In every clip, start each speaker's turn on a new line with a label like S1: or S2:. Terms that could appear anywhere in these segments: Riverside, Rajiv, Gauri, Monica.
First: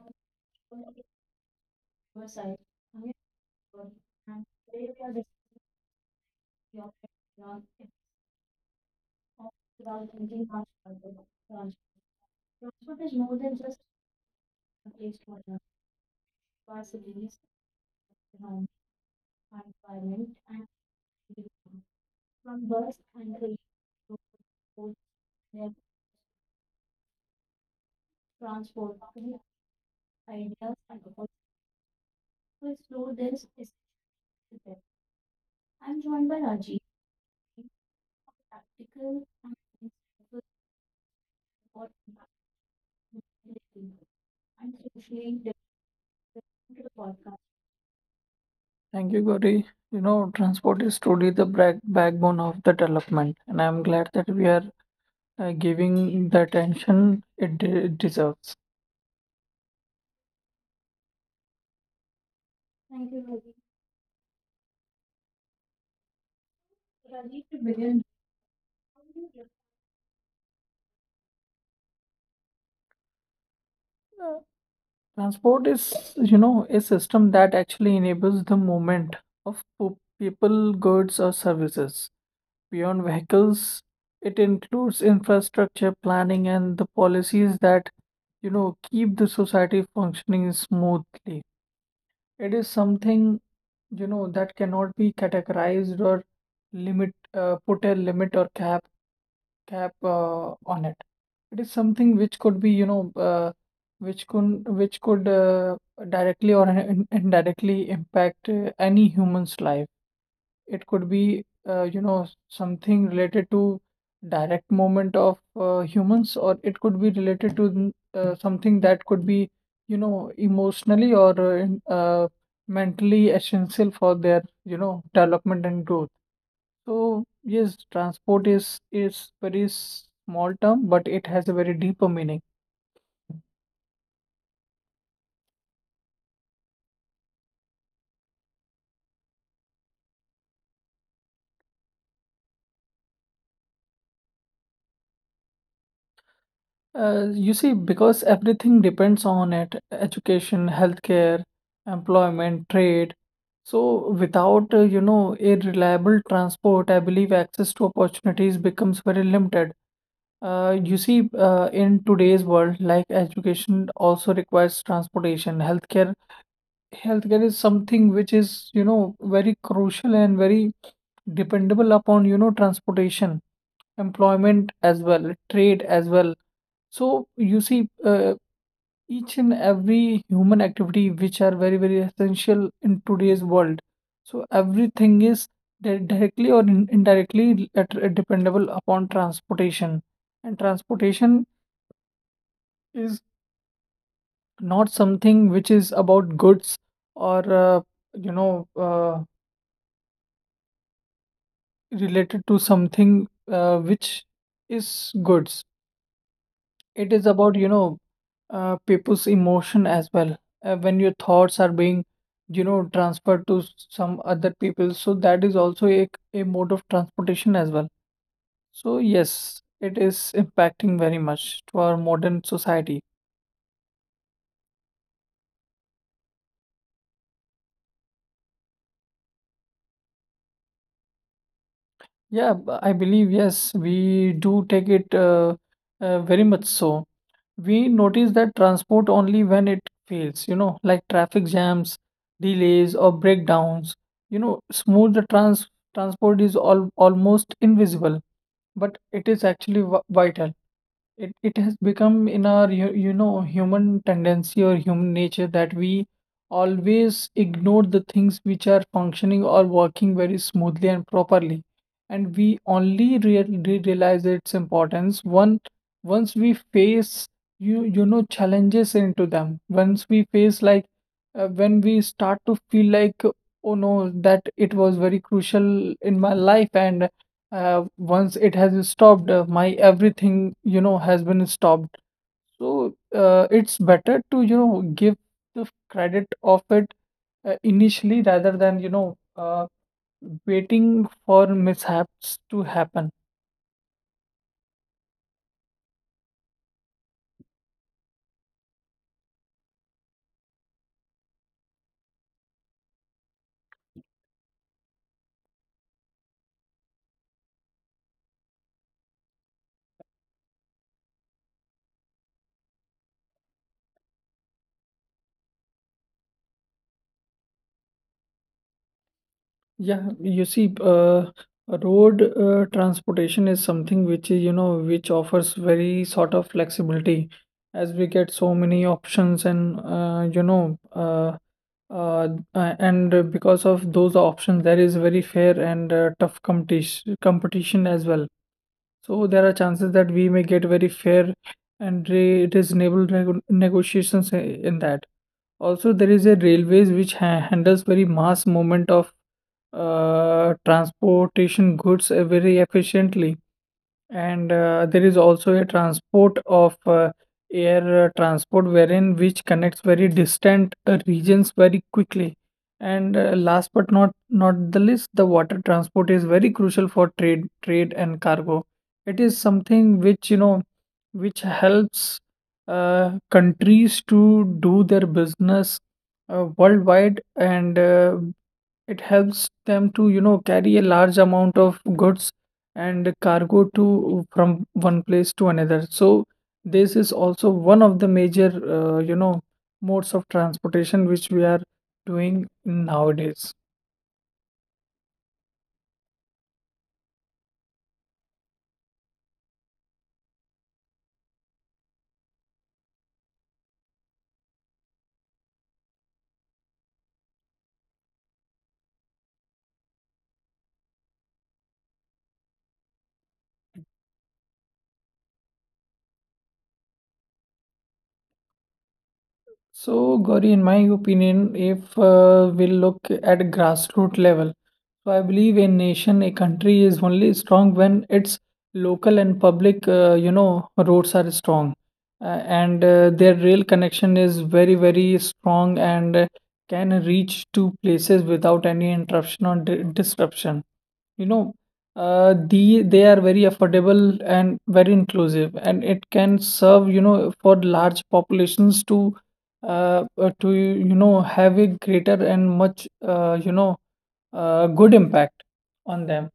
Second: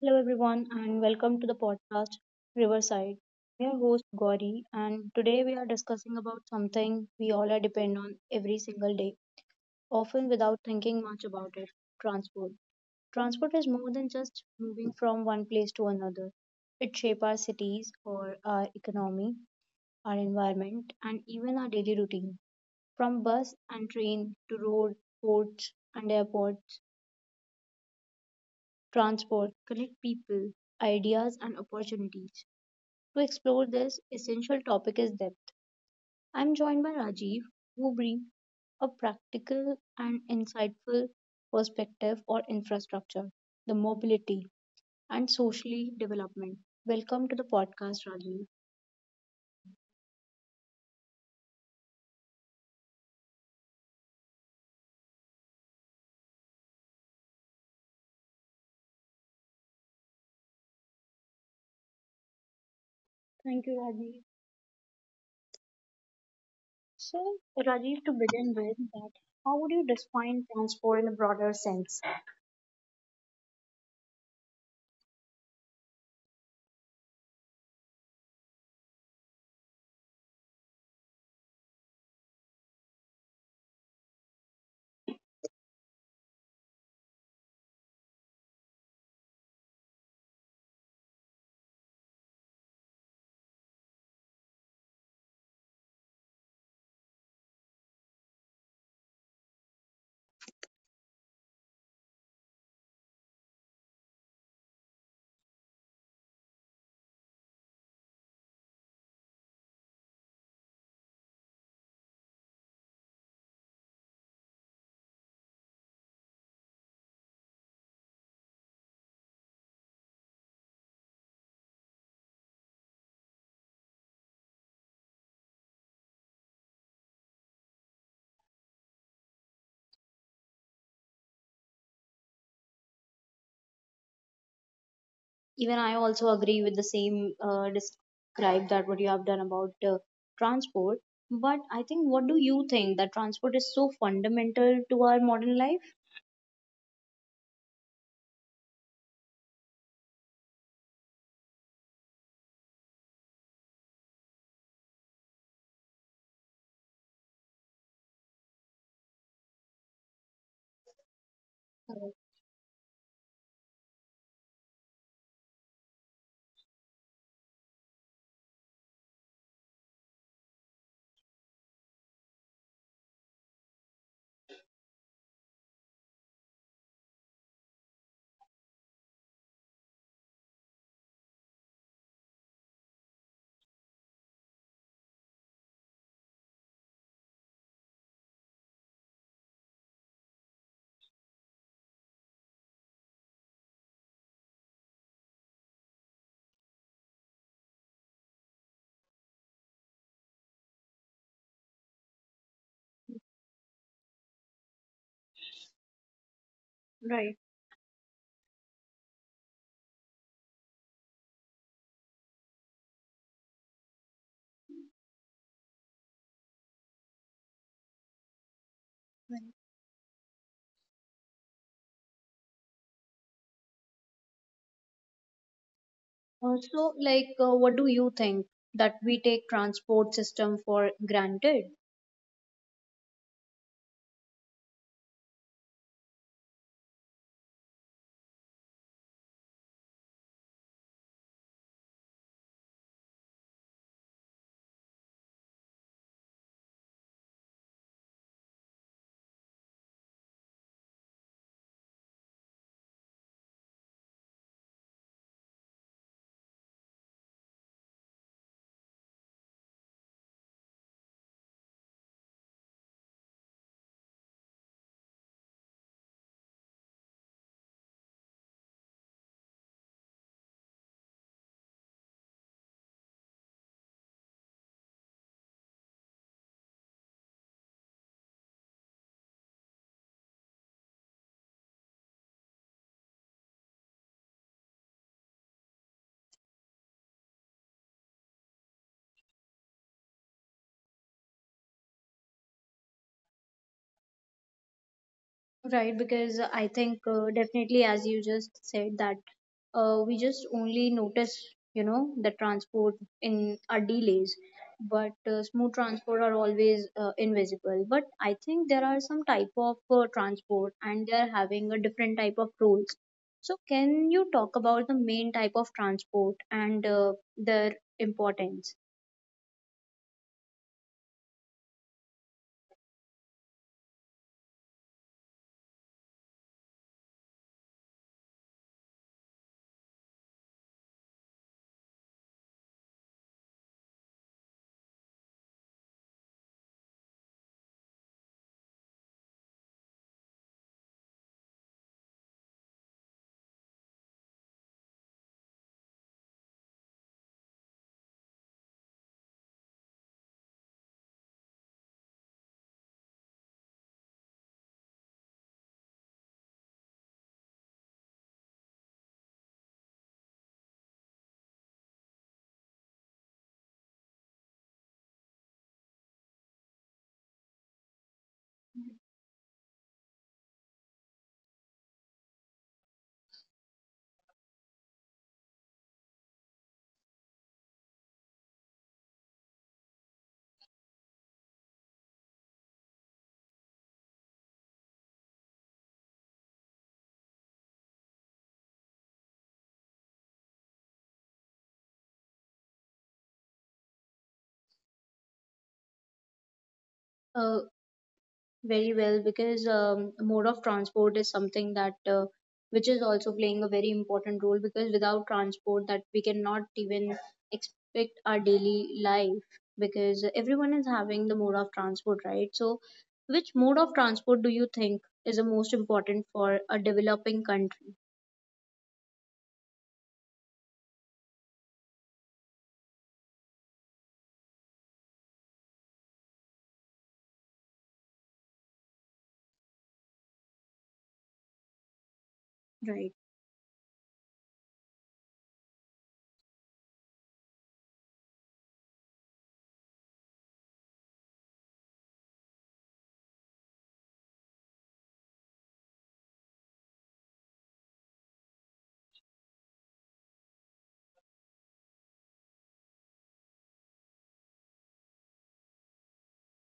S1: Hello, everyone, and welcome to the podcast Riverside. I'm your host Gauri, and today we are discussing about something we all are depend on every single day, often without thinking much about it: transport. Transport is more than just moving from one place to another. It shapes our cities or our economy, our environment, and even our daily routine. From bus and train to road, ports, and airports, transport connect people, ideas, and opportunities. To explore this essential topic is depth. I'm joined by Rajiv, who brings a practical and insightful perspective on infrastructure, the mobility, and socially development. Welcome to the podcast, Rajiv.
S2: Thank you, Gauri. You know, transport is truly the backbone of the development, and I'm glad that we are giving the attention it deserves.
S1: Thank you, Rajiv. So, Rajiv, to begin with, that how would you define transport in a broader sense?
S2: Transport is, you know, a system that actually enables the movement of people, goods, or services. Beyond vehicles, it includes infrastructure planning and the policies that, you know, keep the society functioning smoothly. It is something, you know, that cannot be categorized or put a limit or cap on it. It is something which could be, you know, which could directly or indirectly impact any human's life. It could be, something related to direct movement of humans, or it could be related to something that could be, you know, emotionally or mentally essential for their, you know, development and growth. So yes, transport is very small term, but it has a very deeper meaning.
S1: Even I also agree with the same describe that what you have done about transport. But I think, what do you think that transport is so fundamental to our modern life?
S2: You see, because everything depends on it, education, healthcare, employment, trade. So without, you know, a reliable transport, I believe access to opportunities becomes very limited.
S1: Correct.
S2: In today's world, like education also requires transportation, healthcare is something which is, you know, very crucial and very dependable upon, you know, transportation, employment as well, trade as well. So you see, each and every human activity which are very, very essential in today's world. So everything is directly or indirectly dependable upon transportation. And transportation is not something which is about goods or you know uh, related to something which is goods.
S1: Right.
S2: It is about, you know, people's emotion as well. When your thoughts are being, you know, transferred to some other people, so that is also a mode of transportation as well. So,
S1: Right.
S2: yes, it is impacting very much to our modern society.
S1: Also, like, what do you think that we take transport system for granted?
S2: Yeah, I believe, yes, we do take it very much so. We notice that transport only when it fails, you know, like traffic jams, delays, or breakdowns. You know, smooth the transport is all almost invisible, but it is actually v vital. It has become in our you know human tendency or human nature that we always ignore the things which are functioning or working very smoothly and properly, and we only realize its importance one once we face challenges into them. Once we face like when we start to feel like oh no that it was very crucial in my life, and once it has stopped, my everything you know has been stopped, so it's better to you know give the credit of it initially rather than waiting for mishaps to happen.
S1: Right, because I think definitely, as you just said, that we just only notice, you know, the transport in our delays, but smooth transport are always invisible. But I think there are some type of transport, and they are having a different type of rules. So, can you talk about the main type of transport and their importance?
S2: Yeah, you see, road transportation is something which, is, you know, which offers very sort of flexibility as we get so many options and, uh, and because of those options, there is very fair and tough competition as well. So there are chances that we may get very fair and re reasonable negotiations in that. Also, there is a railways which ha handles very mass movement of transportation goods very efficiently. And there is also a transport of air transport wherein which connects very distant regions very quickly. And last but not the least, the water transport is very crucial for trade and cargo. It is something which you know which helps countries to do their business worldwide, and it helps them to you know carry a large amount of goods and cargo to from one place to another. So this is also one of the major, you know, modes of transportation which we are doing nowadays.
S1: Uh, very well because mode of transport is something that which is also playing a very important role because without transport that we cannot even expect our daily life because everyone is having the mode of transport, right? So which mode of transport do you think is the most important for a developing country?
S2: So, Gauri, in my opinion, if we look at grassroots level, so I believe a nation, a country is only strong when its local and public, you know, roads are strong, uh,
S1: Right.
S2: and their rail connection is very, very strong, and can reach to places without any interruption or di disruption. You know, they are very affordable and very inclusive, and it can serve, you know, for large populations to you know have a greater and much good impact on them.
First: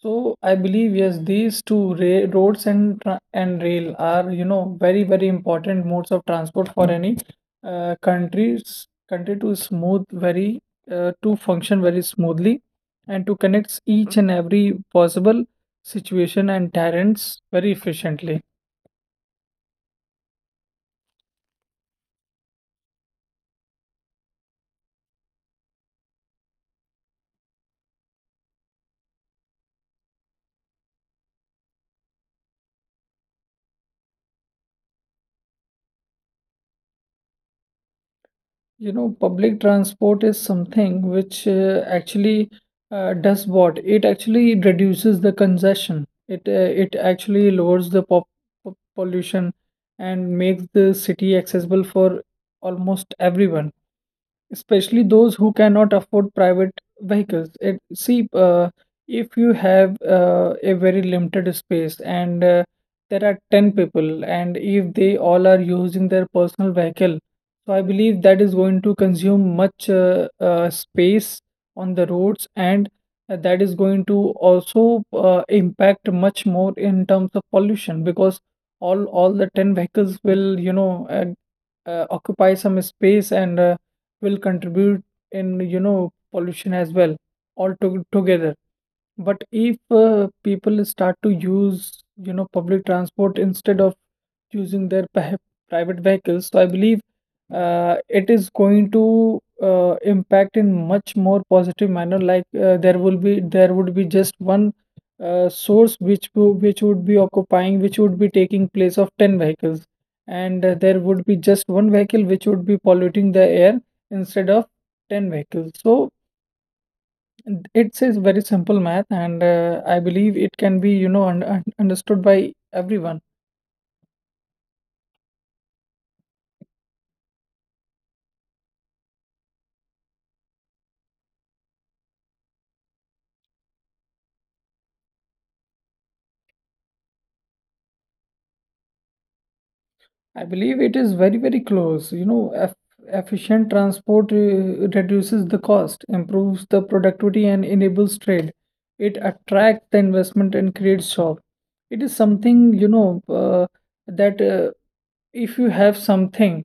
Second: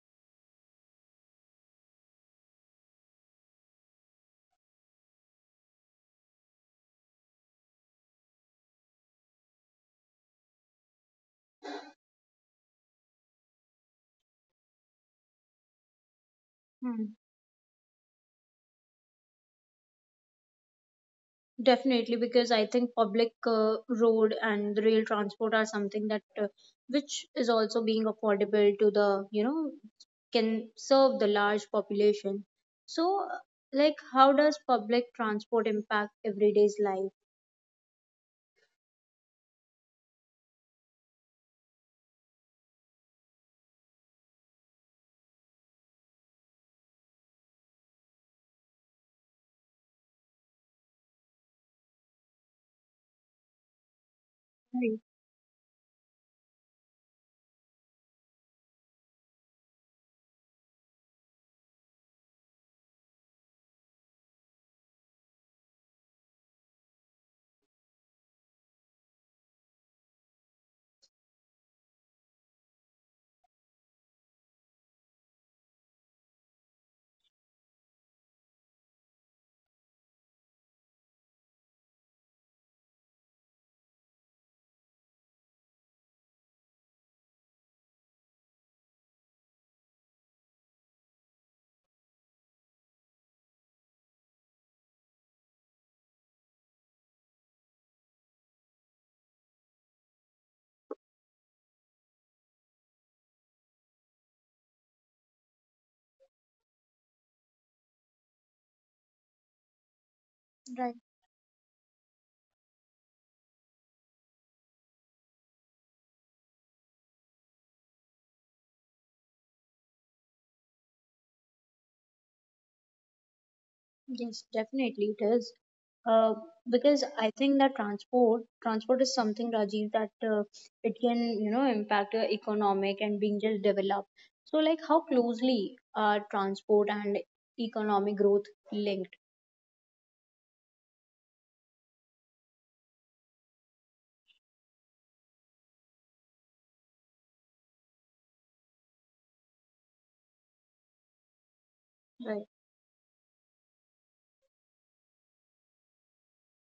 S2: So I believe yes, these two ra roads and tra and rail are you know very very important modes of transport for any countries country to smooth very to function very smoothly and to connect each and every possible situation and
S1: Hmm.
S2: terrains very efficiently.
S1: Definitely, because I think public road and rail transport are something that which is also being affordable to the, you know, can serve the large population. So, like, how does public transport impact everyday's life?
S2: You know, public transport is something which actually does what? It actually reduces the congestion. It actually lowers the pollution and makes the city accessible for almost everyone,
S1: Right.
S2: especially those who cannot afford private vehicles. It, see, if you have a very limited space and there are 10 people, and if they all are using their personal vehicle, so I believe that is going to consume much space on the roads, and that is going to also impact much more in terms of pollution because all the 10 vehicles will, you know, occupy some space and will contribute in you know pollution as well all together. But if people start to use you know public transport instead of using their private vehicles, so I believe uh, it is going to impact in much more positive manner, like there would be just one source which would be taking place of 10 vehicles, and
S1: Right.
S2: there would be just one vehicle which would be polluting the air instead of 10 vehicles. So it's a very simple math, and I believe it can be, you know, understood by everyone.
S1: Yes, definitely it is. Uh, because I think that transport is something, Rajiv, that it can, you know, impact your economic and being just developed. So like how closely are transport and economic growth linked?
S2: I believe it is very, very close. You know, efficient transport reduces the cost, improves the productivity, and enables trade. It attracts the investment and creates job. It is
S1: Right.
S2: something, you know, that if you have something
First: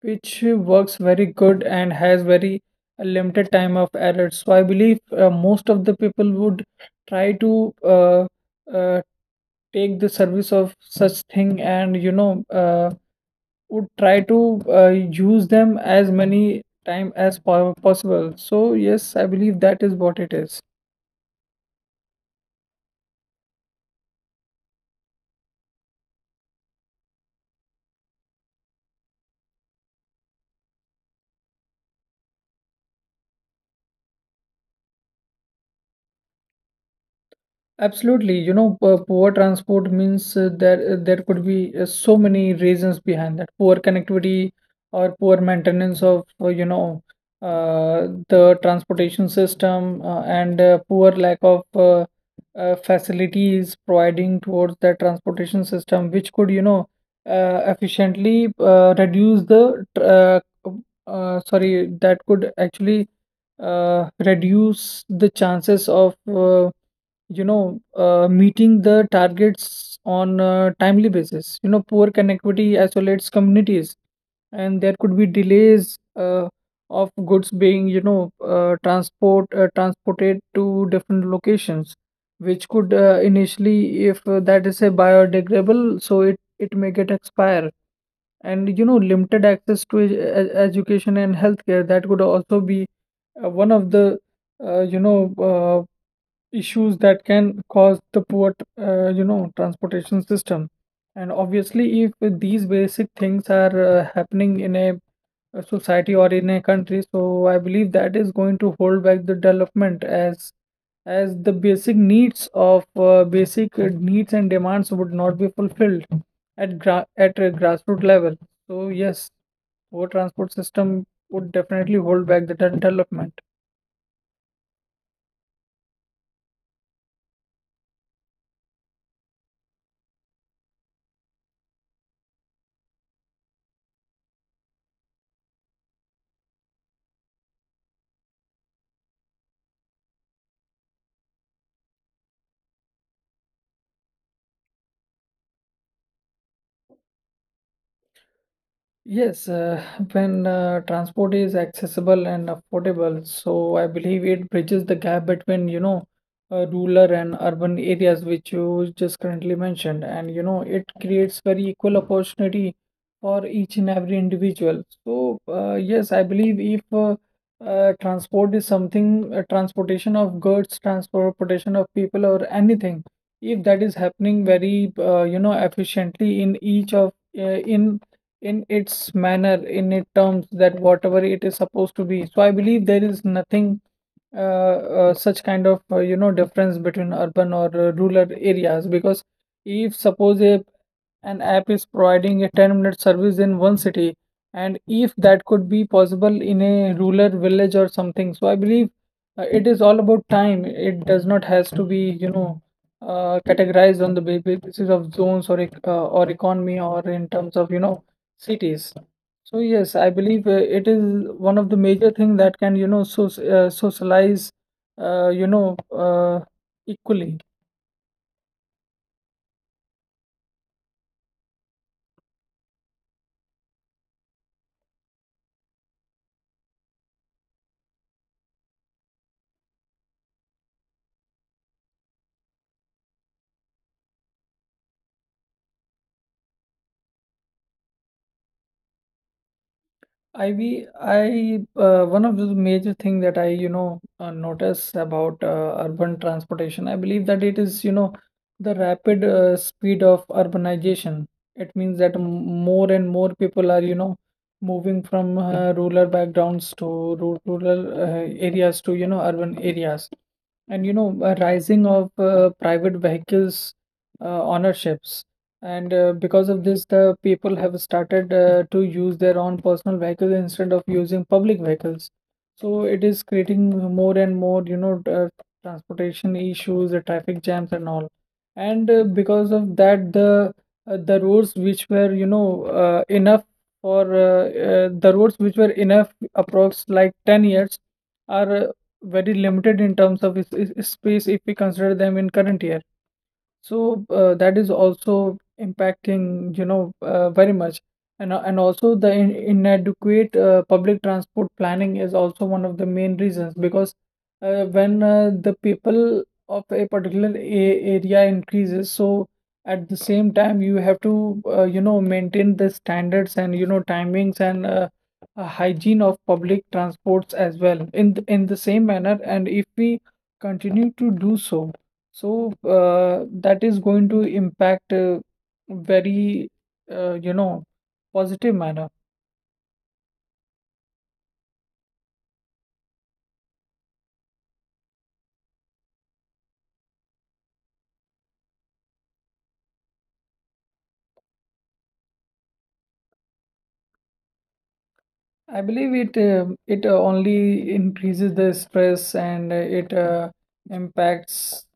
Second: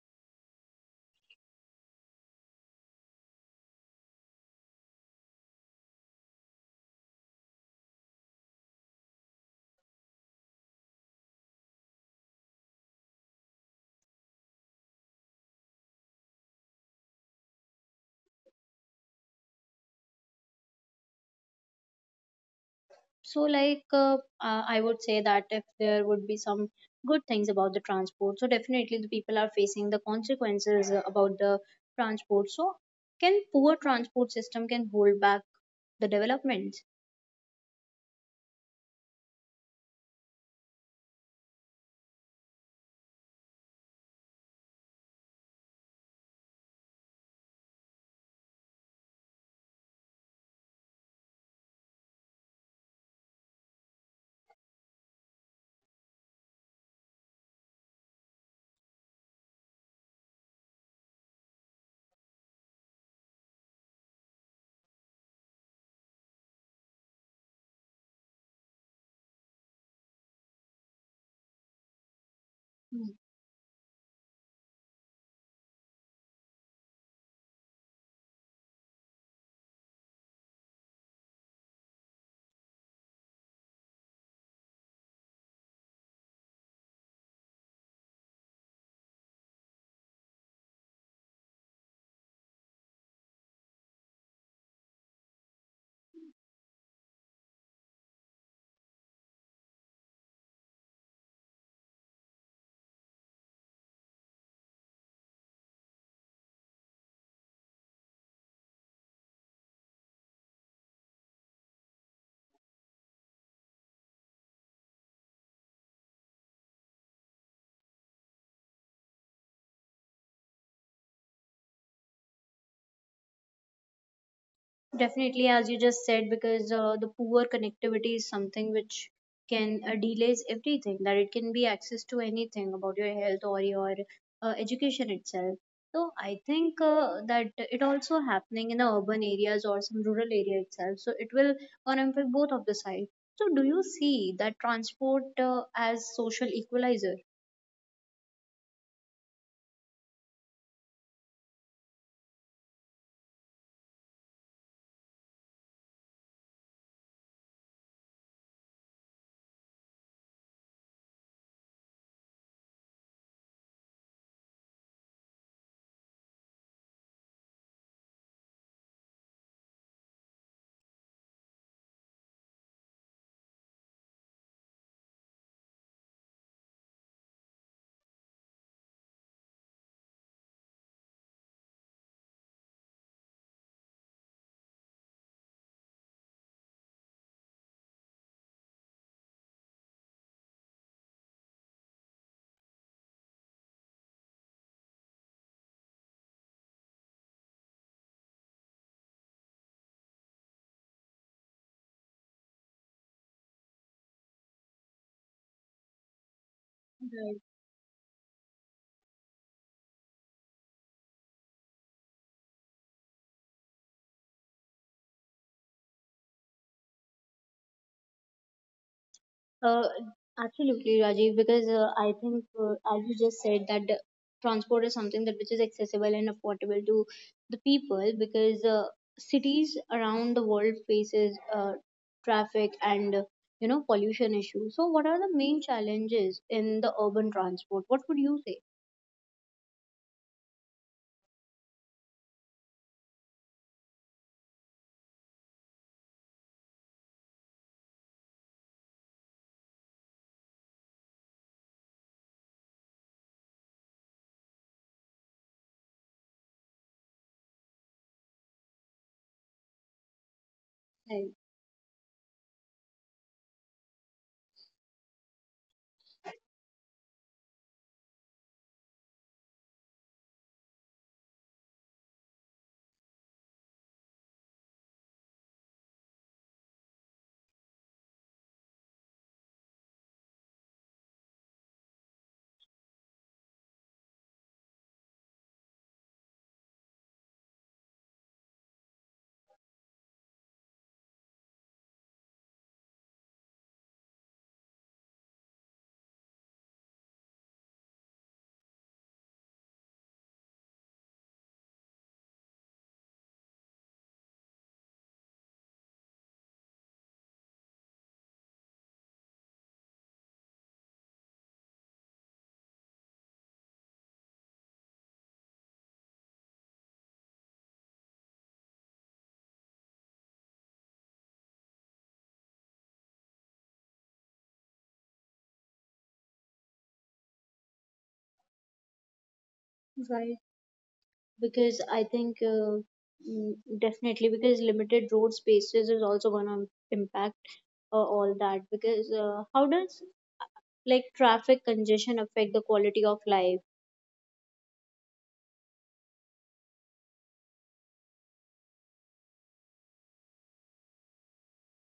S2: which works very good and has very limited time of error. So I believe most of the people would try to uh, take the service of such thing, and you know would try to uh, use them as many time as possible. So yes, I believe that is what it is.
S1: So, like, I would say that if there would be some good things about the transport, so definitely the people are facing the consequences about the transport. So, can poor transport system can hold back the development?
S2: Absolutely, you know, poor transport means there could be so many reasons behind that. Poor connectivity or poor maintenance of the transportation system, and poor lack of facilities providing towards that transportation system, which could you know efficiently reduce the tr- sorry that could actually reduce the chances of you know, meeting the targets on a timely basis. You know, poor connectivity isolates communities, and there could be delays of goods being, you know, transported to different locations, which could initially, if that is a biodegradable, so it may get expire, and you know limited access to education and healthcare, that could also be one of the uh, you know uh, issues that can cause the poor you know transportation system. And obviously if these basic things are happening in a society or in a country, so I believe that is going to hold back the development, as the basic needs of basic needs and demands would not be fulfilled at a grassroots level. So yes, poor transport system would definitely hold back the development.
S1: Definitely, as you just said, because the poor connectivity is something which can delays everything, that it can be access to anything about your health or your education itself. So I think that it also happening in the urban areas or some rural area itself. So it will gonna impact both of the side. So do you see that transport as social equalizer?
S2: Yes, when transport is accessible and affordable, so I believe it bridges the gap between, you know, rural and urban areas, which you just currently mentioned. And, you know, it creates very equal opportunity for each and every individual. So, yes, I believe if transport is something, transportation of goods, transportation of people, or anything, if that is happening very, you know, efficiently in each of, uh, in in its manner, in its terms, that whatever it is supposed to be. So I believe there is nothing uh, such kind of you know difference between urban or rural areas because if suppose a an app is providing a 10-minute service in one city, and if that could be possible in a rural village or something. So I believe it is all about time. It does not has to be categorized on the basis of zones or or economy or in terms of you know cities. So yes, I believe it is one of the major thing that can you know so socialize, uh, you know uh, equally.
S1: Uh, absolutely, Rajiv, because I think, as you just said, that the transport is something that which is accessible and affordable to the people because cities around the world faces traffic and you know pollution issues. So, what are the main challenges in the urban transport? What would you say?
S2: I be I one of the major thing that I notice about urban transportation, I believe that it is you know the rapid speed of urbanization. It means that more and more people are you know moving from rural backgrounds to rural areas to you know urban areas, and you know
S1: Right,
S2: a rising of private vehicles ownerships. And because of this, the people have started to use their own personal vehicles instead of using public vehicles. So it is creating more and more, transportation issues, the traffic jams and all. And because of that, the roads which were, enough for the roads which were enough, approx like 10 years, are very limited in terms of space if we consider them in current year. So that is also impacting, very much. And also the in inadequate public transport planning is also one of the main reasons because when the people of a particular a area increases, so at the same time you have to, maintain the standards and, you know, timings and hygiene of public transports as well in in the same manner. And if we continue to do so, so that is going to impact, very you know positive manner.
S1: right. Because I think mm, definitely because limited road spaces is also going to impact all that. Because how does, like, traffic congestion affect the quality of life?
S2: I believe it only increases the stress and it impacts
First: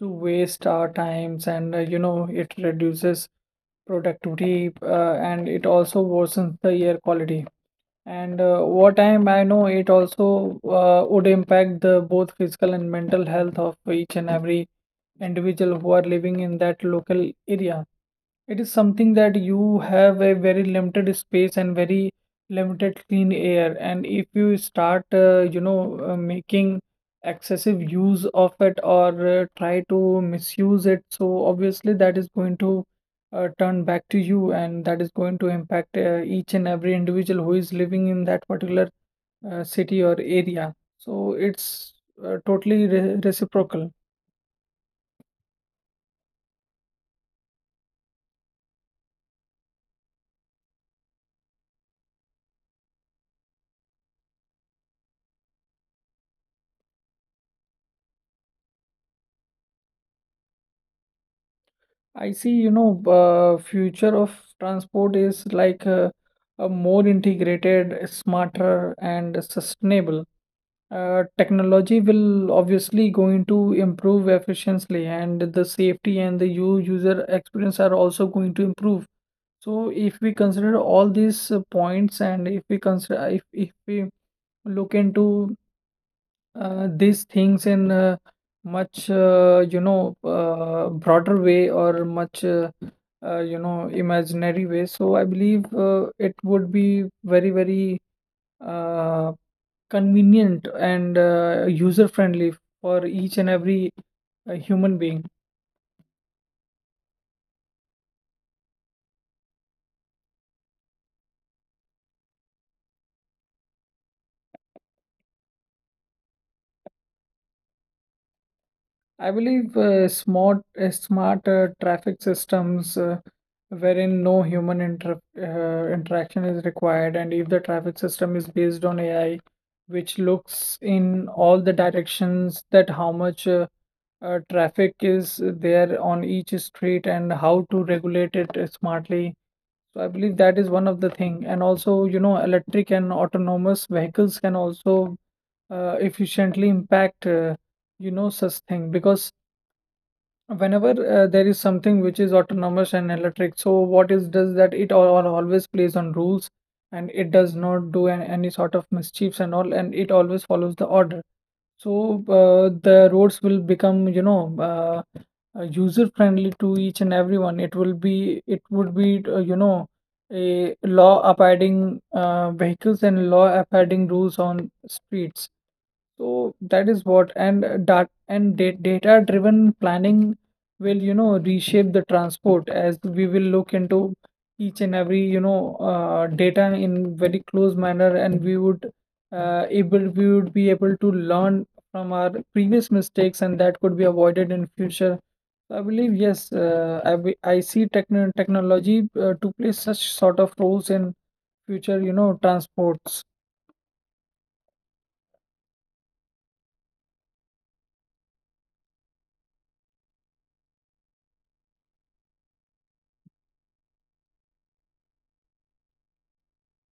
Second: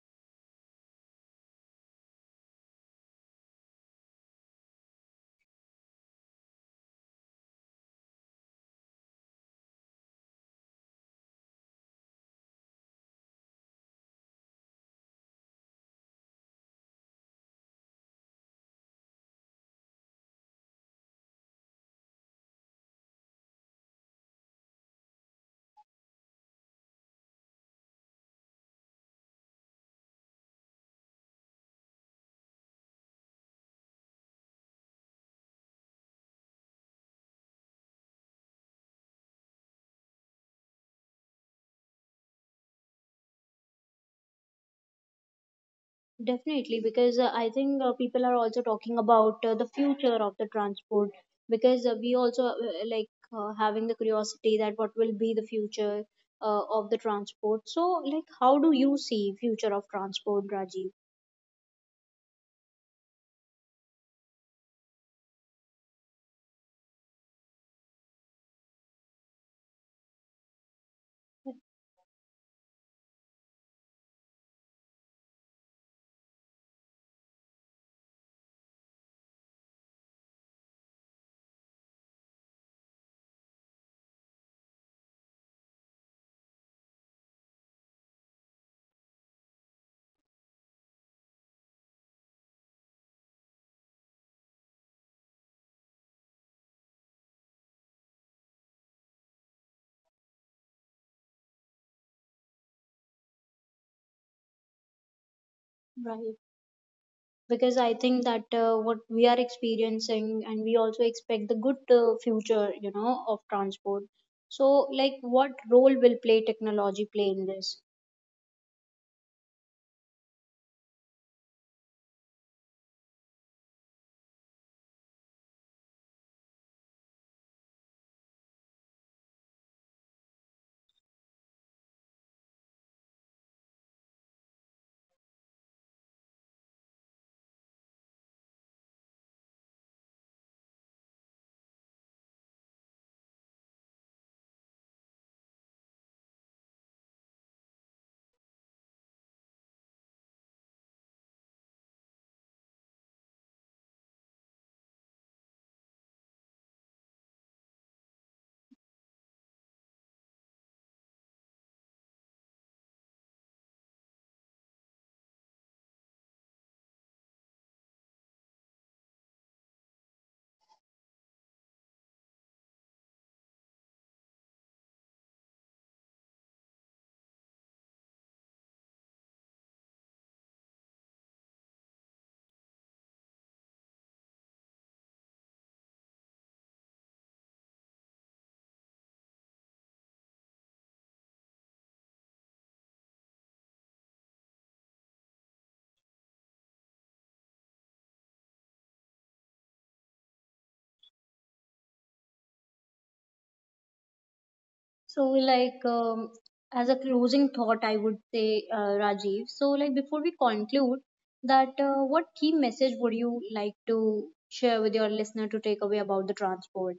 S2: to waste our times, and you know it reduces productivity, and it also worsens the air quality. And what time I know it also would impact the both physical and mental health of each and every individual who are living in that local area. It is something that you have a very limited space and very limited clean air. And if you start, making excessive use of it or try to misuse it, so obviously that is going to turn back to you, and that is going to impact each and every individual who is living in that particular city or area. So it's totally re reciprocal.
S1: Definitely, because I think people are also talking about the future of the transport because we also like having the curiosity that what will be the future of the transport. So like how do you see future of transport, Rajiv?
S2: I see, future of transport is like a more integrated, smarter, and sustainable. Technology will obviously going to improve efficiently, and the safety and the user experience are also going to improve. So, if we consider all these points, and if we consider if we look into these things in much you know broader way or much you know imaginary way. So I believe it would be very very uh, convenient and user friendly for each and every human being.
S1: Right, because I think that what we are experiencing and we also expect the good future, you know, of transport. So like what role will play technology play in this?
S2: I believe smart traffic systems, wherein no human interaction is required, and if the traffic system is based on AI, which looks in all the directions that how much traffic is there on each street and how to regulate it smartly. So I believe that is one of the thing. And also, you know, electric and autonomous vehicles can also efficiently impact, you know, such thing. Because whenever there is something which is autonomous and electric, so what is does that it all always plays on rules, and it does not do any sort of mischiefs and all, and it always follows the order. So the roads will become, user friendly to each and everyone. It would be, you know, a law abiding vehicles and law abiding rules on streets. So that is what. And data driven planning will, you know, reshape the transport as we will look into each and every, data in very close manner, and we would able we would be able to learn from our previous mistakes, and that could be avoided in future. So I believe yes, I see technology to play such sort of roles in future, you know, transports.
S1: So, like, as a closing thought, I would say, Rajiv. So, like, before we conclude, that what key message would you like to share with your listener to take away about the transport?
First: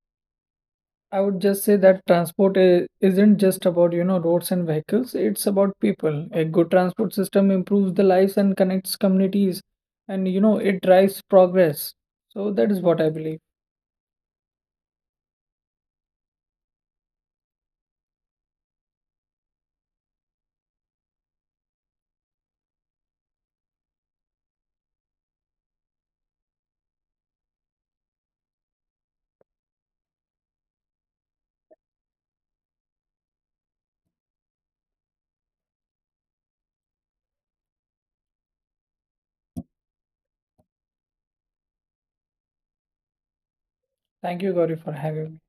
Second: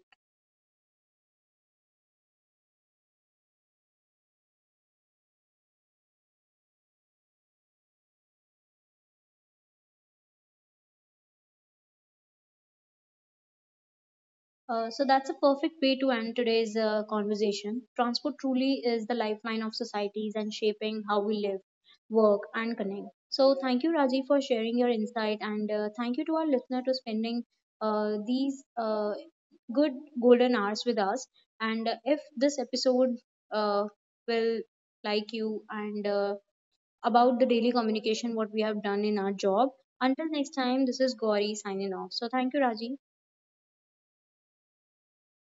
S2: I would just say that transport is, isn't just about, you know, roads and vehicles, it's about people. A good transport system improves the lives and connects communities, and, you know, it drives progress. So that is what I believe.
S1: So that's a perfect way to end today's conversation. Transport truly is the lifeline of societies and shaping how we live, work, and connect. So thank you, Rajiv, for sharing your insight, and thank you to our listener to spending these good golden hours with us. And if this episode uh, will like you and about the daily communication, what we have done in our job. Until next time, this is Gauri signing off. So thank you, Rajiv.
S2: Thank you, Gauri, for having me.